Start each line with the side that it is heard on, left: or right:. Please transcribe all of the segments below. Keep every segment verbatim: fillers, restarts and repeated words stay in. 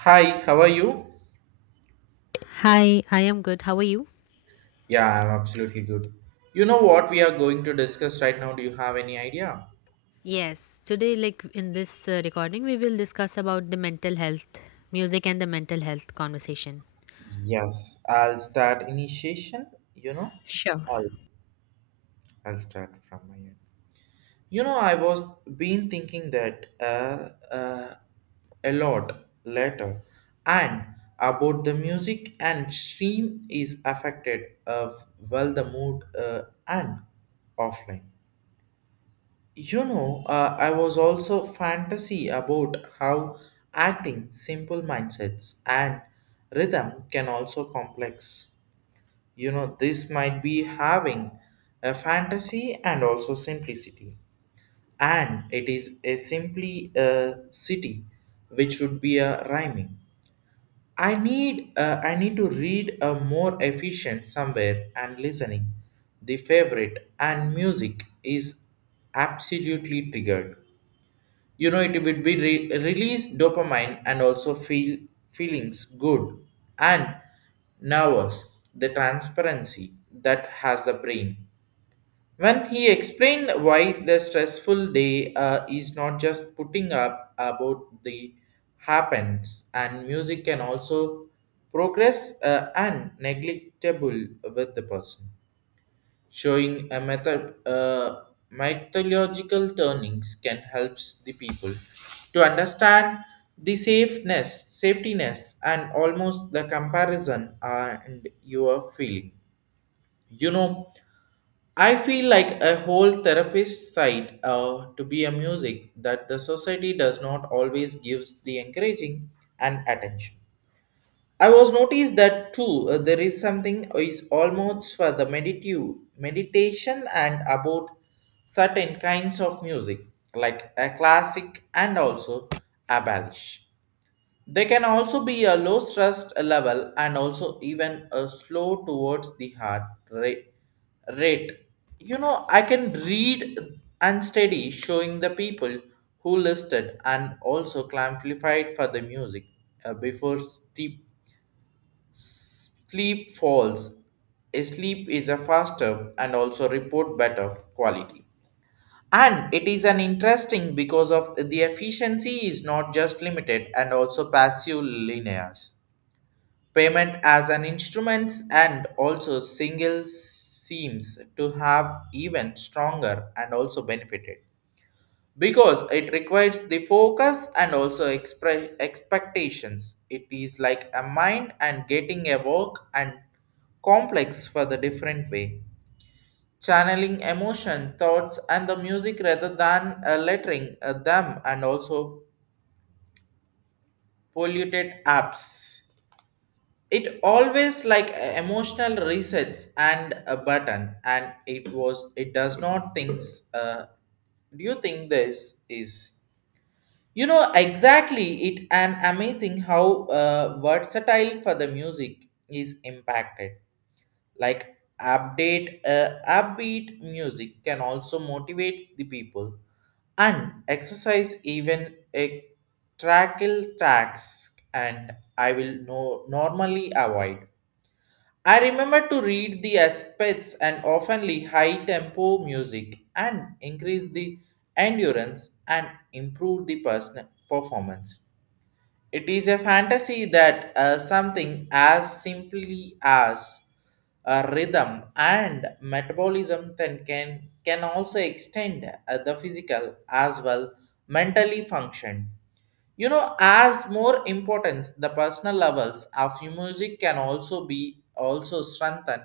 right: Hi, how are you?
left: Hi, I am good. How are you?
right: Yeah, I'm absolutely good. You know what we are going to discuss right now? Do you have any idea?
left: Yes, today like in this uh, recording we will discuss about the mental health, music and the mental health conversation.
right: Yes, I'll start initiation, you know?
left: Sure.
right: I'll, I'll start from my end. You know, I was been thinking that uh, uh, a lot later and about the music and stream is affected of well the mood uh, and offline. You know, uh, I was also fantasy about how acting, simple mindsets, and rhythm can also complex. You know, this might be having a fantasy and also simplicity, and it is a simply a city, which would be a rhyming. I need uh, I need to read a more efficient somewhere and listening. The favorite and music is absolutely triggered, you know, it would be re- release dopamine and also feel feelings good and nervous the transparency that has the brain when he explained why the stressful day uh, is not just putting up about the happens and music can also progress uh, and neglectable with the person showing a method, uh, mythological turnings can help the people to understand the safeness safetiness and almost the comparison and your feeling, you know. I feel like a whole therapist side uh, to be a music that the society does not always gives the encouraging and attention. I was noticed that too. Uh, there is something is almost for the meditative meditation and about certain kinds of music, like a classic and also a balish. They can also be a low stress level and also even a slow towards the heart rate. rate. You know, I can read and study showing the people who listed and also clarified for the music uh, before steep. Sleep falls. A sleep is a faster and also report better quality. And it is an interesting because of the efficiency is not just limited and also passive linears. Payment as an instruments and also single seems to have even stronger and also benefited because it requires the focus and also expre- expectations. It is like a mind and getting a work and complex for the different way. Channeling emotion, thoughts, and the music rather than uh, lettering uh, them and also polluted apps. It always like a emotional resets and a button, and it was it does not things. Uh, do you think this is? You know exactly it and amazing how uh, versatile for the music is impacted. Like update uh, upbeat music can also motivate the people and exercise even a trackle tracks and I will no normally avoid. I remember to read the aspects and oftenly high tempo music and increase the endurance and improve the personal performance. It is a fantasy that uh, something as simply as a rhythm and metabolism then can can also extend uh, the physical as well mentally function, you know. As more importance, the personal levels of music can also be also strengthened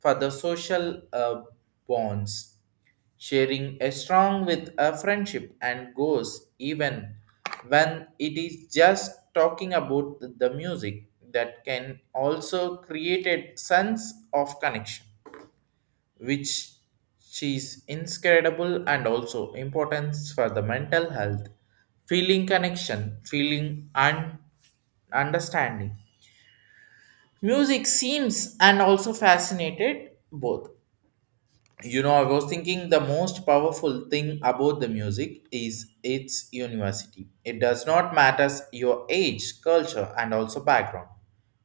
right: for the social uh, bonds. Sharing a strong with a friendship and goes even when it is just talking about the the music that can also create a sense of connection, which she is inscrutable and also importance for the mental health feeling connection feeling and understanding music seems and also fascinated both, you know. I was thinking the most powerful thing about the music is its university. It does not matter your age, culture, and also background.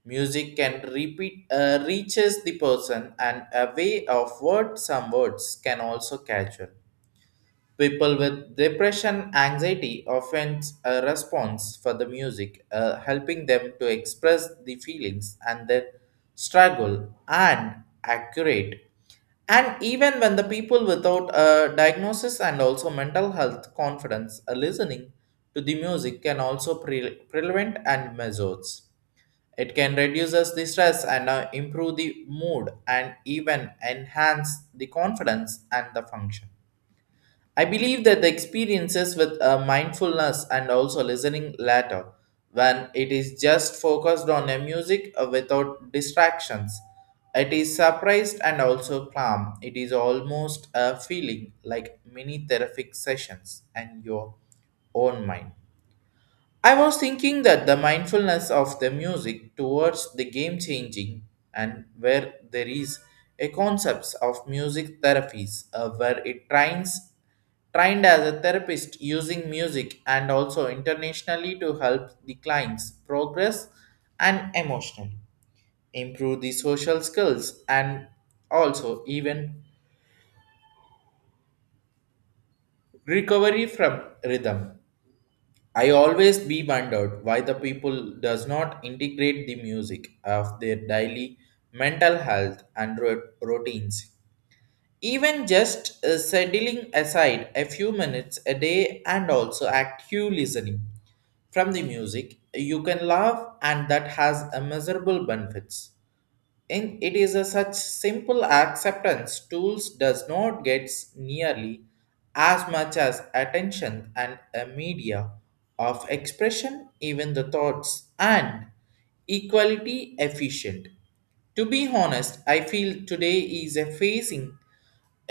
right: Music can repeat uh, reaches the person and a way of words, some words can also catch. People with depression, anxiety often a response for the music, uh, helping them to express the feelings and their struggle and accurate. And even when the people without a diagnosis and also mental health confidence are listening to the music can also pre- prevent and measures. It can reduce us the stress and uh, improve the mood and even enhance the confidence and the function. I believe that the experiences with uh, mindfulness and also listening later, when it is just focused on a music uh, without distractions, it is surprised and also calm. It is almost a feeling like mini therapeutic sessions and your own mind. I was thinking that the mindfulness of the music towards the game changing, and where there is a concepts of music therapies uh, where it trains trained as a therapist using music and also internationally to help the clients progress and emotionally improve the social skills and also even recovery from rhythm. I always be wondered why the people does not integrate the music of their daily mental health and rut- routines, even just uh, settling aside a few minutes a day and also active listening from the music you can laugh and that has immeasurable benefits in it is a such simple acceptance tools does not gets nearly as much as attention and a media of expression even the thoughts and equality efficient. To be honest, I feel today is a facing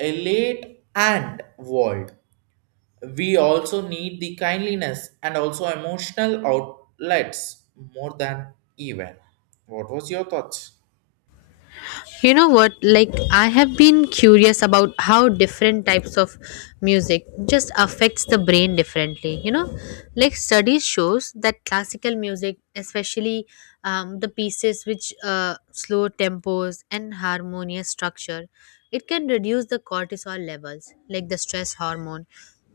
right: a late and world. We also need the kindliness and also emotional outlets more than even. What was your thoughts?
left: You know what, like I have been curious about how different types of music just affects the brain differently, you know, like studies shows that classical music, especially um, the pieces which uh, slow tempos and harmonious structure, it can reduce the cortisol levels like the stress hormone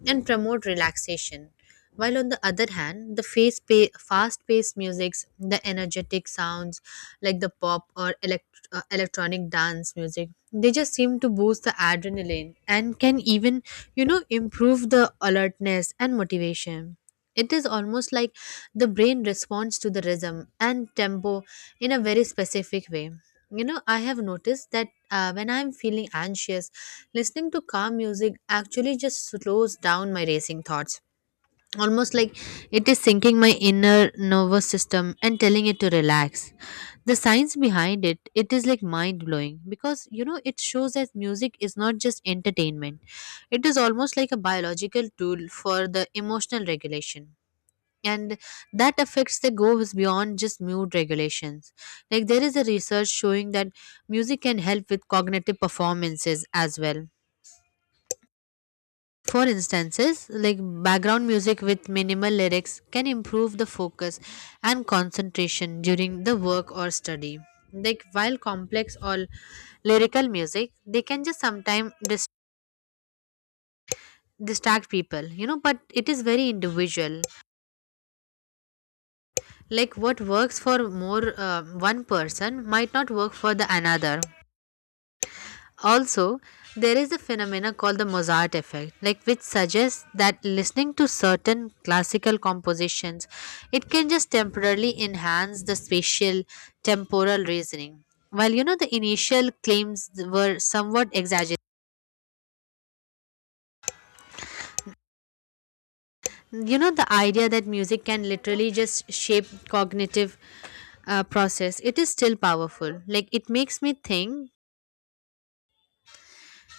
left: and promote relaxation, while on the other hand, the face pa- fast-paced musics, the energetic sounds like the pop or elect- uh, electronic dance music, they just seem to boost the adrenaline and can even, you know, improve the alertness and motivation. It is almost like the brain responds to the rhythm and tempo in a very specific way. You know, I have noticed that uh, when I'm feeling anxious, listening to calm music actually just slows down my racing thoughts, almost like it is sinking my inner nervous system and telling it to relax. The science behind it, it is like mind blowing, because you know it shows that music is not just entertainment, it is almost like a biological tool for the emotional regulation. And that affects that goes beyond just mood regulations. Like there is a research showing that music can help with cognitive performances as well. For instances, like background music with minimal lyrics can improve the focus and concentration during the work or study. Like while complex or lyrical music, they can just sometimes dis- distract people, you know, but it is very individual. Like what works for more uh, one person might not work for the another. Also, there is a phenomena called the Mozart effect, like which suggests that listening to certain classical compositions, it can just temporarily enhance the spatial temporal reasoning. While you know the initial claims were somewhat exaggerated, you know the idea that music can literally just shape cognitive uh, process, it is still powerful. Like it makes me think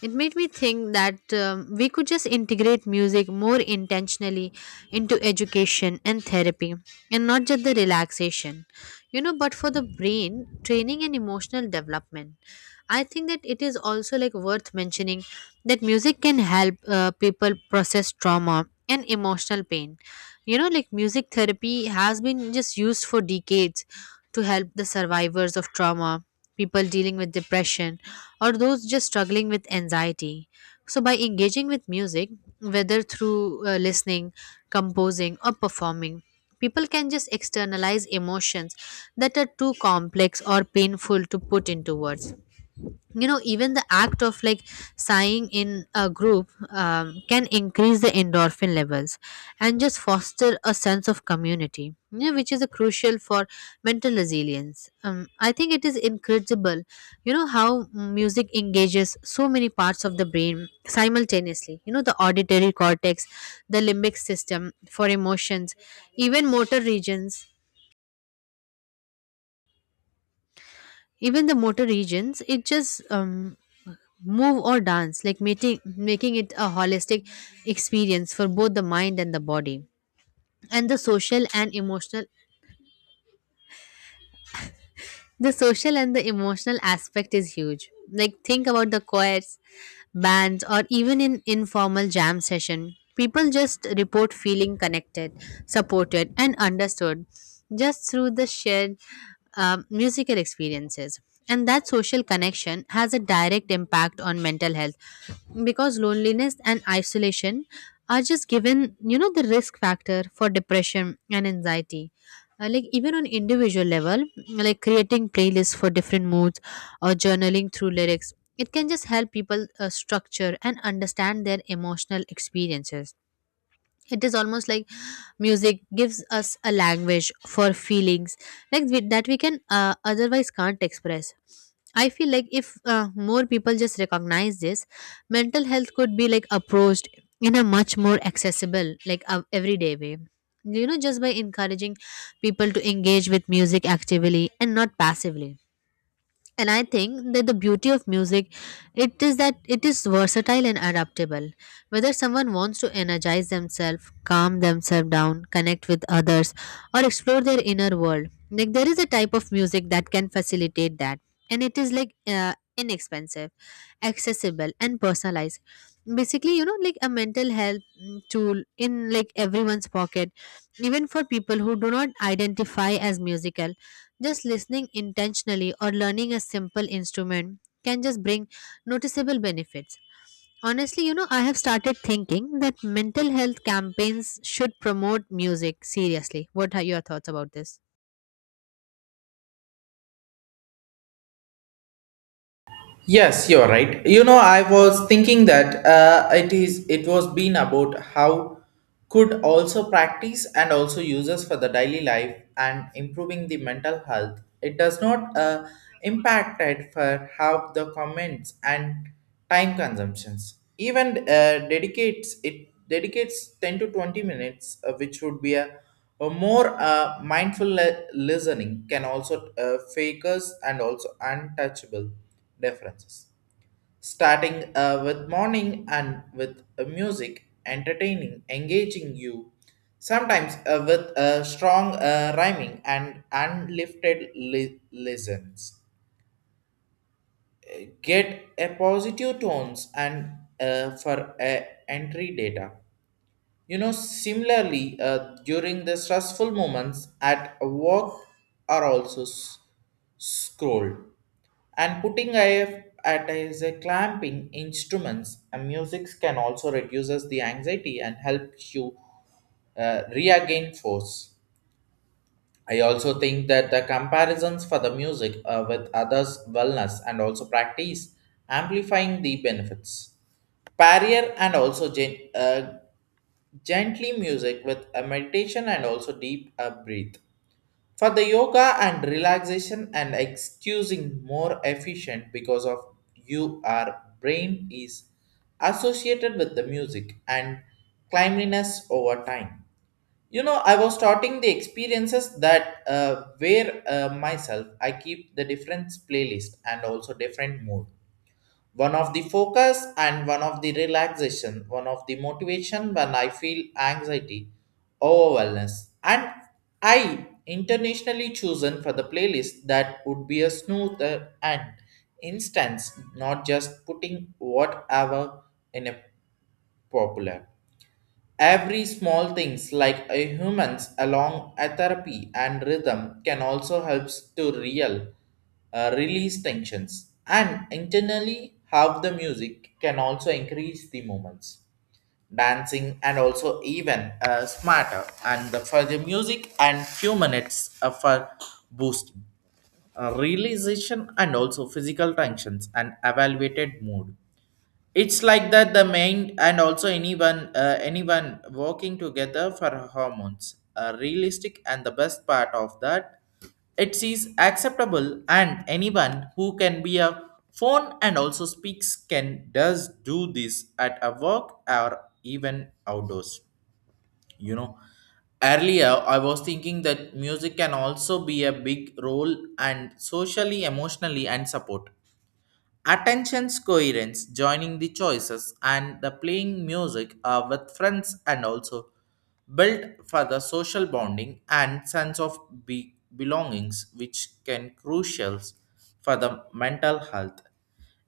left: It made me think that um, we could just integrate music more intentionally into education and therapy, and not just the relaxation, you know, but for the brain, training, and emotional development. I think that it is also like worth mentioning that music can help uh, people process trauma and emotional pain. You know, like music therapy has been just used for decades to help the survivors of trauma, people dealing with depression or those just struggling with anxiety. So, by engaging with music, whether through uh, listening, composing, or performing, people can just externalize emotions that are too complex or painful to put into words. You know, even the act of like sighing in a group um, can increase the endorphin levels and just foster a sense of community, you know, which is a crucial for mental resilience. um, I think it is incredible, you know, how music engages so many parts of the brain simultaneously. You know, the auditory cortex, the limbic system for emotions, even motor regions even the motor regions, it just um, move or dance, like making making it a holistic experience for both the mind and the body. And the social and emotional The social and the emotional aspect is huge. Like think about the choirs, bands, or even in informal jam session. People just report feeling connected, supported, and understood just through the shared um, musical experiences. And that social connection has a direct impact on mental health because loneliness and isolation are just given, you know, the risk factor for depression and anxiety. Uh, like even on individual level, like creating playlists for different moods or journaling through lyrics, it can just help people uh, structure and understand their emotional experiences. It is almost like music gives us a language for feelings, like we, that we can uh, otherwise can't express. I feel like if uh, more people just recognize this, mental health could be like approached in a much more accessible, like uh, everyday way, you know, just by encouraging people to engage with music actively and not passively. And I think that the beauty of music, it is that it is versatile and adaptable. Whether someone wants to energize themselves, calm themselves down, connect with others, or explore their inner world, like there is a type of music that can facilitate that, and it is like uh, inexpensive, accessible and personalized. Basically, you know, like a mental health mm, tool in like everyone's pocket. Even for people who do not identify as musical, just listening intentionally or learning a simple instrument can just bring noticeable benefits. Honestly, you know, I have started thinking that mental health campaigns should promote music seriously. What are your thoughts about this?
right: Yes, you're right. You know, I was thinking that uh, it is it was been about how could also practice and also uses for the daily life and improving the mental health. It does not uh, impact it for how the comments and time consumptions. Even uh, dedicates it dedicates ten to twenty minutes, uh, which would be a, a more uh, mindful le- listening can also uh, fakers and also untouchable differences. Starting uh, with morning and with uh, music, entertaining, engaging you, sometimes uh, with uh, strong uh, rhyming and unlifted li- lessons. Get a positive tones and uh, for uh, entry data. You know, similarly, uh, during the stressful moments at work are also s- scrolled and putting I F at as a clamping instruments and music can also reduces the anxiety and helps you uh, regain force. I also think that the comparisons for the music uh, with others' wellness and also practice amplifying the benefits. Barrier and also gen- uh, gently music with a meditation and also deep uh, breathe. For the yoga and relaxation and excusing more efficient because of you our brain is associated with the music and cleanliness over time. You know, I was starting the experiences that uh, where uh, myself I keep the different playlist and also different mood, one of the focus and one of the relaxation, one of the motivation when I feel anxiety or wellness. And I intentionally chosen for the playlist that would be a smoother and instance, not just putting whatever in a popular. Every small things like a humans along a therapy and rhythm can also helps to real uh, release tensions and internally how the music can also increase the moments dancing and also even uh, smarter and the, for the music and few minutes uh, for boosting uh, realization and also physical tensions and evaluated mood. It's like that the main and also anyone uh, anyone working together for hormones are realistic, and the best part of that, it is acceptable and anyone who can be a phone and also speaks can does do this at a work or even outdoors, you know. Earlier I was thinking that music can also be a big role and socially emotionally and support. Attention's coherence, joining the choices and the playing music uh, with friends and also built for the social bonding and sense of be- belongings which can crucial for the mental health.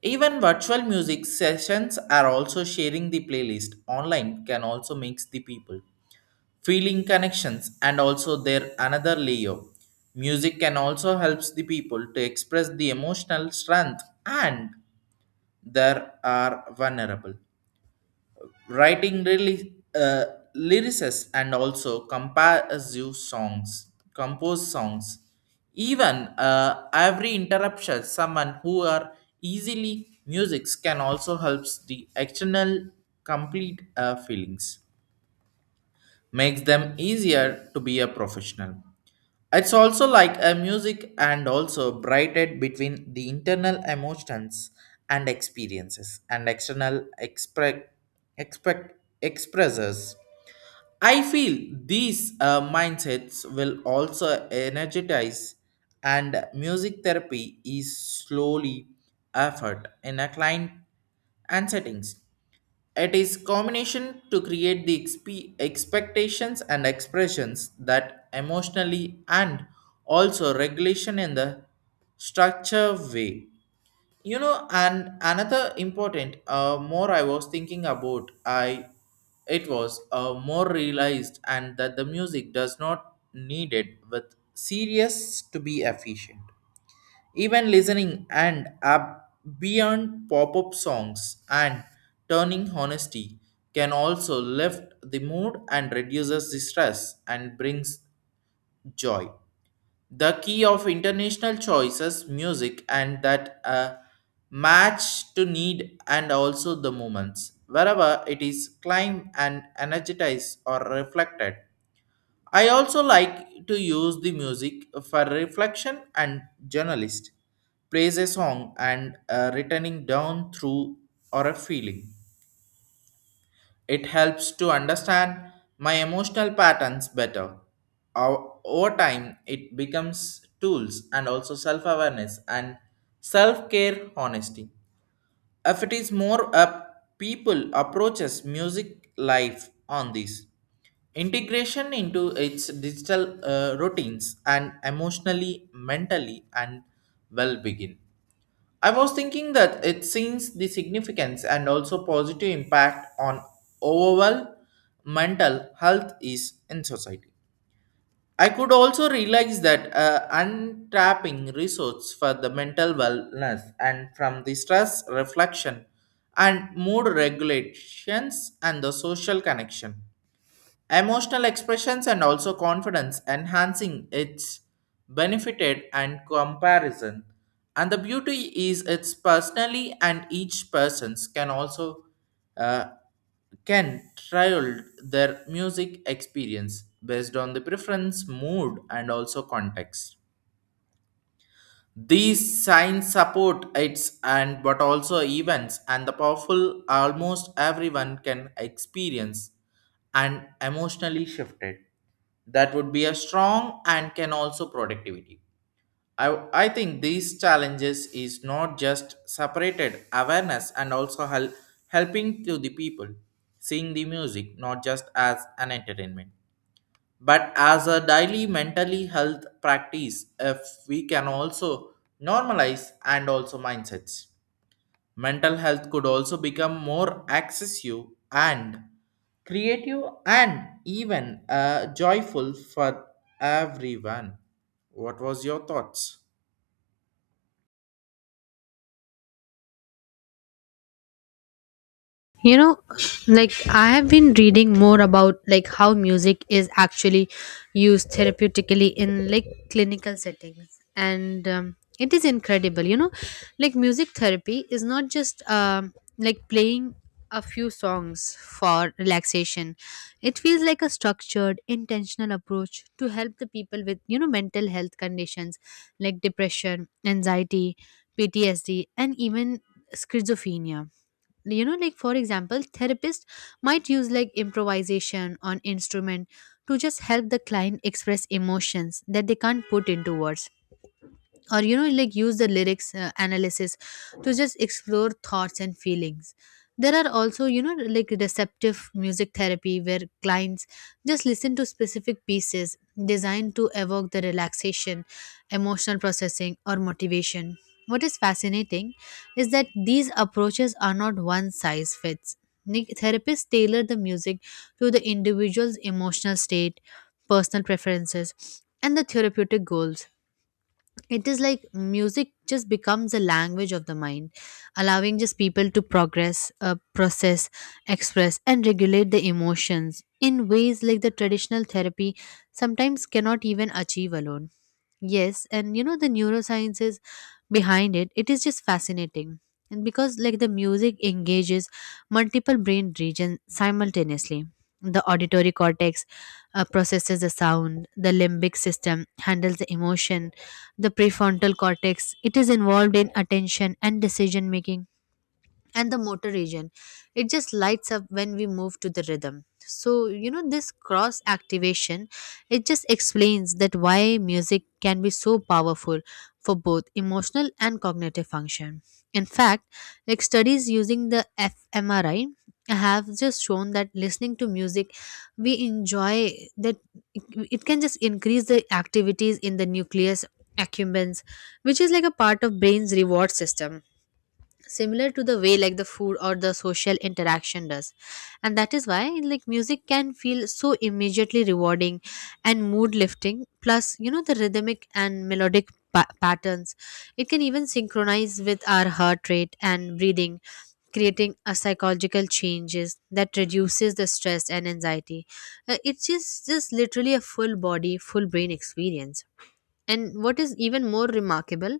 right: Even virtual music sessions are also sharing the playlist online can also mix the people feeling connections and also their another layer. Music can also helps the people to express the emotional strength and there are vulnerable. Writing really uh, lyricists and also comparative songs, compose songs. Even uh, every interruption, someone who are easily musics can also helps the external complete uh, feelings makes them easier to be a professional. It's also like a music and also brighted between the internal emotions and experiences and external expre- expect expressors. I feel these uh, mindsets will also energize and music therapy is slowly effort in a client and settings. It is combination to create the exp- expectations and expressions that emotionally and also regulation in the structure way. You know, and another important uh, more I was thinking about I it was uh, more realized and that the music does not needed with serious to be efficient, even listening and up beyond pop-up songs and turning honesty can also lift the mood and reduces the stress and brings joy. The key of international choices, music, and that uh, match to need and also the moments. Wherever it is climb and energized or reflected, I also like to use the music for reflection and journalist. Praise a song and uh, returning down through or a feeling. It helps to understand my emotional patterns better. O- Over time, it becomes tools and also self-awareness and self-care honesty if it is more up people approaches music life on this integration into its digital uh, routines and emotionally mentally and well begin. I was thinking that it seems the significance and also positive impact on overall mental health is in society. I could also realize that uh, untapping resource for the mental wellness and from the stress reflection and mood regulations and the social connection. Emotional expressions and also confidence enhancing its benefited and comparison. And the beauty is it's personally and each person's can also uh, can trial their music experience based on the preference, mood, and also context. These signs support its and but also events and the powerful almost everyone can experience and emotionally shifted. That would be a strong and can also productivity. I, I think these challenges is not just separated awareness and also hel- helping to the people seeing the music not just as an entertainment but as a daily mentally health practice. If we can also normalize and also mindsets, mental health could also become more accessible and creative and even uh, joyful for everyone. What was your thoughts?
left: You know, like I have been reading more about like how music is actually used therapeutically in like clinical settings, and um, it is incredible. You know, like music therapy is not just um, like playing a few songs for relaxation. It feels like a structured intentional approach to help the people with, you know, mental health conditions like depression, anxiety, P T S D, and even schizophrenia. You know, like for example, therapists might use like improvisation on instrument to just help the client express emotions that they can't put into words, or you know, like use the lyrics uh, analysis to just explore thoughts and feelings. There are also, you know, like receptive music therapy where clients just listen to specific pieces designed to evoke the relaxation, emotional processing or motivation. What is fascinating is that these approaches are not one size fits. Like, therapists tailor the music to the individual's emotional state, personal preferences and the therapeutic goals. It is like music just becomes a language of the mind, allowing just people to progress uh, process, express and regulate the emotions in ways like the traditional therapy sometimes cannot even achieve alone. Yes, and you know the neuroscience is behind it. It is just fascinating. And because like the music engages multiple brain regions simultaneously. The auditory cortex uh, processes the sound, the limbic system handles the emotion, the prefrontal cortex, it is involved in attention and decision making, and the motor region, it just lights up when we move to the rhythm. So you know this cross activation, it just explains that why music can be so powerful for both emotional and cognitive function. In fact, like studies using the f M R I have just shown that listening to music we enjoy, that it it can just increase the activities in the nucleus accumbens, which is like a part of brain's reward system, similar to the way like the food or the social interaction does. And that is why like music can feel so immediately rewarding and mood lifting. Plus, you know, the rhythmic and melodic pa- patterns, it can even synchronize with our heart rate and breathing, creating a psychological changes that reduces the stress and anxiety. Uh, it's just just literally a full body, full brain experience. And what is even more remarkable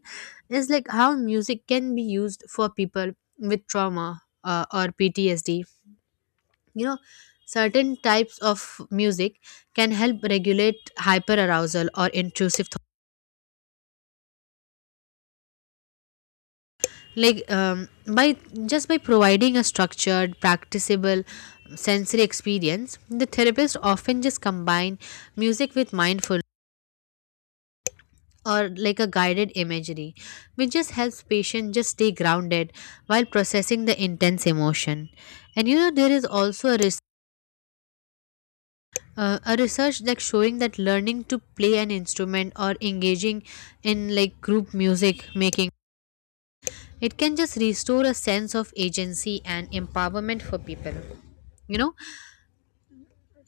left: is like how music can be used for people with trauma uh, or P T S D. You know, certain types of music can help regulate hyperarousal or intrusive thought. Like um, by just by providing a structured, practicable sensory experience, the therapist often just combine music with mindfulness or like a guided imagery, which just helps patients just stay grounded while processing the intense emotion. And you know, there is also a, res- uh, a research like showing that learning to play an instrument or engaging in like group music making, it can just restore a sense of agency and empowerment for people, you know,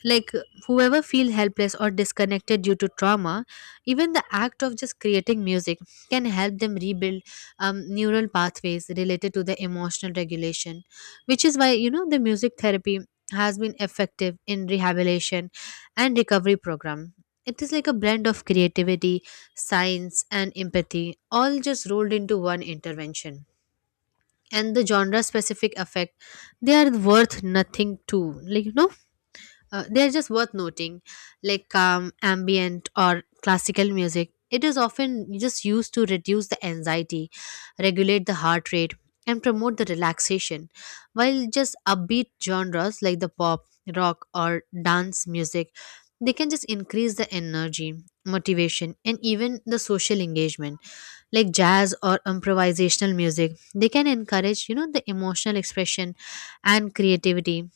left: like whoever feel helpless or disconnected due to trauma. Even the act of just creating music can help them rebuild um, neural pathways related to the emotional regulation, which is why, you know, the music therapy has been effective in rehabilitation and recovery program. It is like a blend of creativity, science and empathy, all just rolled into one intervention. And the genre specific effect, they are worth nothing too like you know uh, they're just worth noting, like calm, ambient, or classical music. It is often just used to reduce the anxiety, regulate the heart rate, and promote the relaxation, while just upbeat genres like the pop, rock, or dance music, they can just increase the energy, motivation, and even the social engagement. Like jazz or improvisational music, they can encourage, you know, the emotional expression and creativity,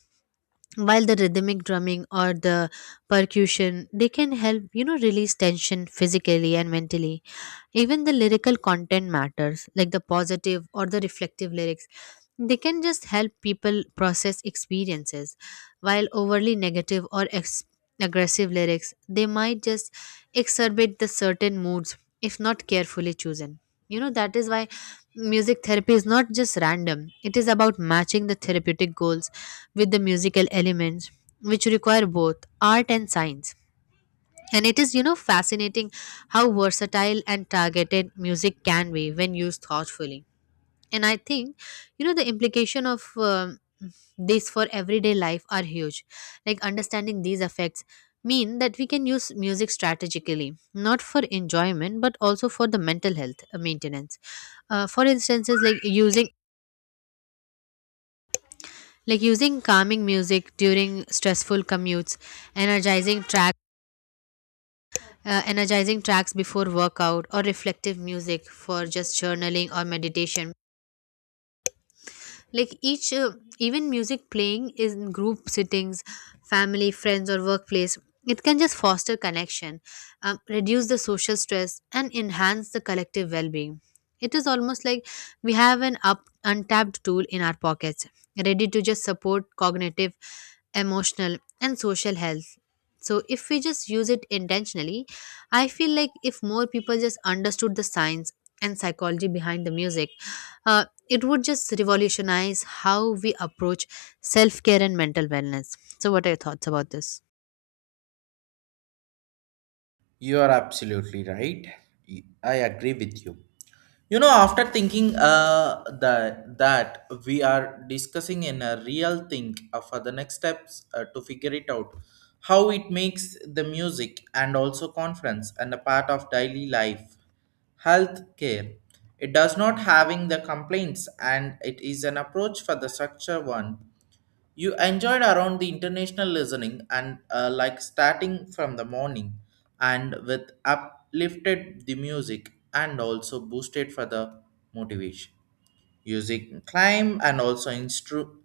left: while the rhythmic drumming or the percussion, they can help, you know, release tension physically and mentally. Even the lyrical content matters. Like the positive or the reflective lyrics, they can just help people process experiences, while overly negative or ex- aggressive lyrics, they might just exacerbate the certain moods if not carefully chosen. You know, that is why music therapy is not just random, it is about matching the therapeutic goals with the musical elements, which require both art and science. And it is, you know, fascinating how versatile and targeted music can be when used thoughtfully. And I think, you know, the implication of um, this for everyday life are huge. Like understanding these effects mean that we can use music strategically, not for enjoyment but also for the mental health uh, maintenance. Uh, for instances like using Like using calming music during stressful commutes, energizing track uh, energizing tracks before workout, or reflective music for just journaling or meditation. Like each uh, even music playing is in group sittings, family, friends or workplace, it can just foster connection, um, reduce the social stress and enhance the collective well-being. It is almost like we have an up untapped tool in our pockets, ready to just support cognitive, emotional and social health. So if we just use it intentionally, I feel like if more people just understood the science and psychology behind the music, uh, it would just revolutionize how we approach self care and mental wellness. So, what are your thoughts about this?
right: You are absolutely right. Y- I agree with you. You know, after thinking uh, that that we are discussing in a real thing uh, for the next steps uh, to figure it out, how it makes the music and also conference and a part of daily life, health care. It does not having the complaints and it is an approach for the structure one you enjoyed around the international listening and uh, like starting from the morning and with uplifted the music and also boosted for the motivation, using climb and also instru-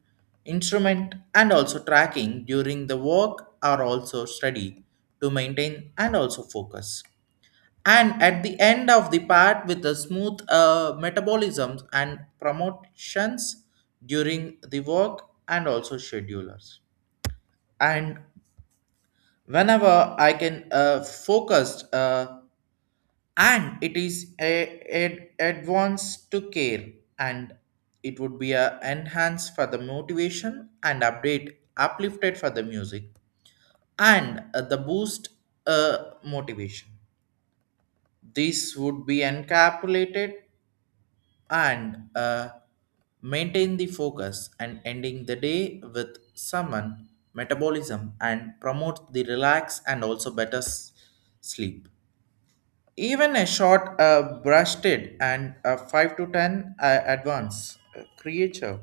right: instrument and also tracking during the work or also study to maintain and also focus, and at the end of the part with the smooth uh, metabolisms and promotions during the work and also schedulers. And whenever I can uh, focus uh, and it is a, a advance to care, and it would be a enhanced for the motivation and update uplifted for the music and uh, the boost uh, motivation. This would be encapsulated and uh, maintain the focus and ending the day with someone metabolism and promote the relax and also better s- sleep. Even a short uh, brushed it and a five to ten uh, advance uh, creature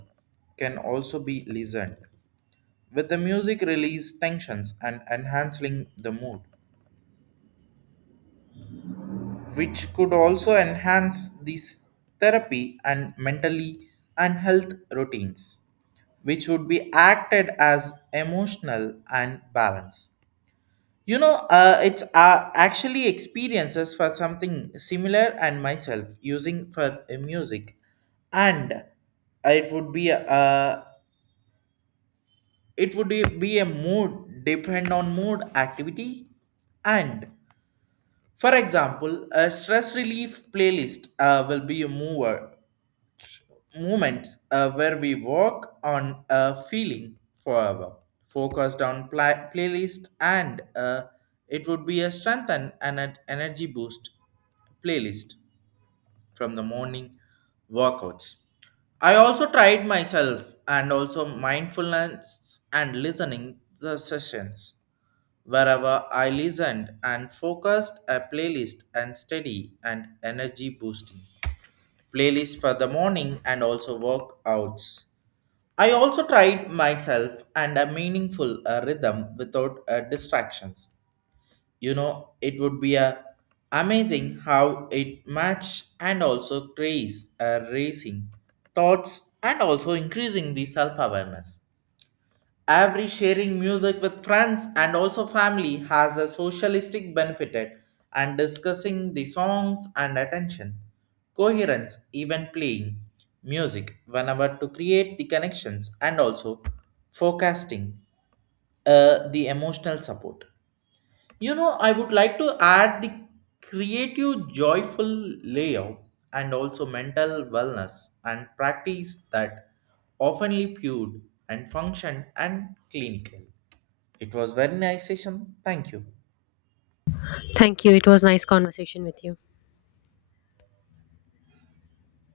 right: can also be listened with the music release tensions and enhancing the mood, which could also enhance this therapy and mentally and health routines, which would be acted as emotional and balance. You know uh, it's uh, actually experiences for something similar and myself using for uh, music, and it would be a uh, it would be a mood depend on mood activity. And for example, a stress relief playlist uh, will be a mover moments uh, where we work on a feeling forever, focused on pla- playlist, and uh, it would be a strengthen and an energy boost playlist from the morning workouts. I also tried myself and also mindfulness and listening the sessions. Wherever I listened and focused a playlist and steady and energy boosting. Playlist for the morning and also workouts. I also tried myself and a meaningful uh, rhythm without uh, distractions. You know, it would be a amazing how it match and also trace uh, racing thoughts and also increasing the self-awareness. Every sharing music with friends and also family has a socialistic benefit and discussing the songs and attention coherence, even playing music whenever to create the connections and also forecasting uh, the emotional support. You know, I would like to add the creative, joyful layout and also mental wellness and practice that oftenly viewed and function and clinical. It was very nice session. Thank you.
left: Thank you. It was nice conversation with you.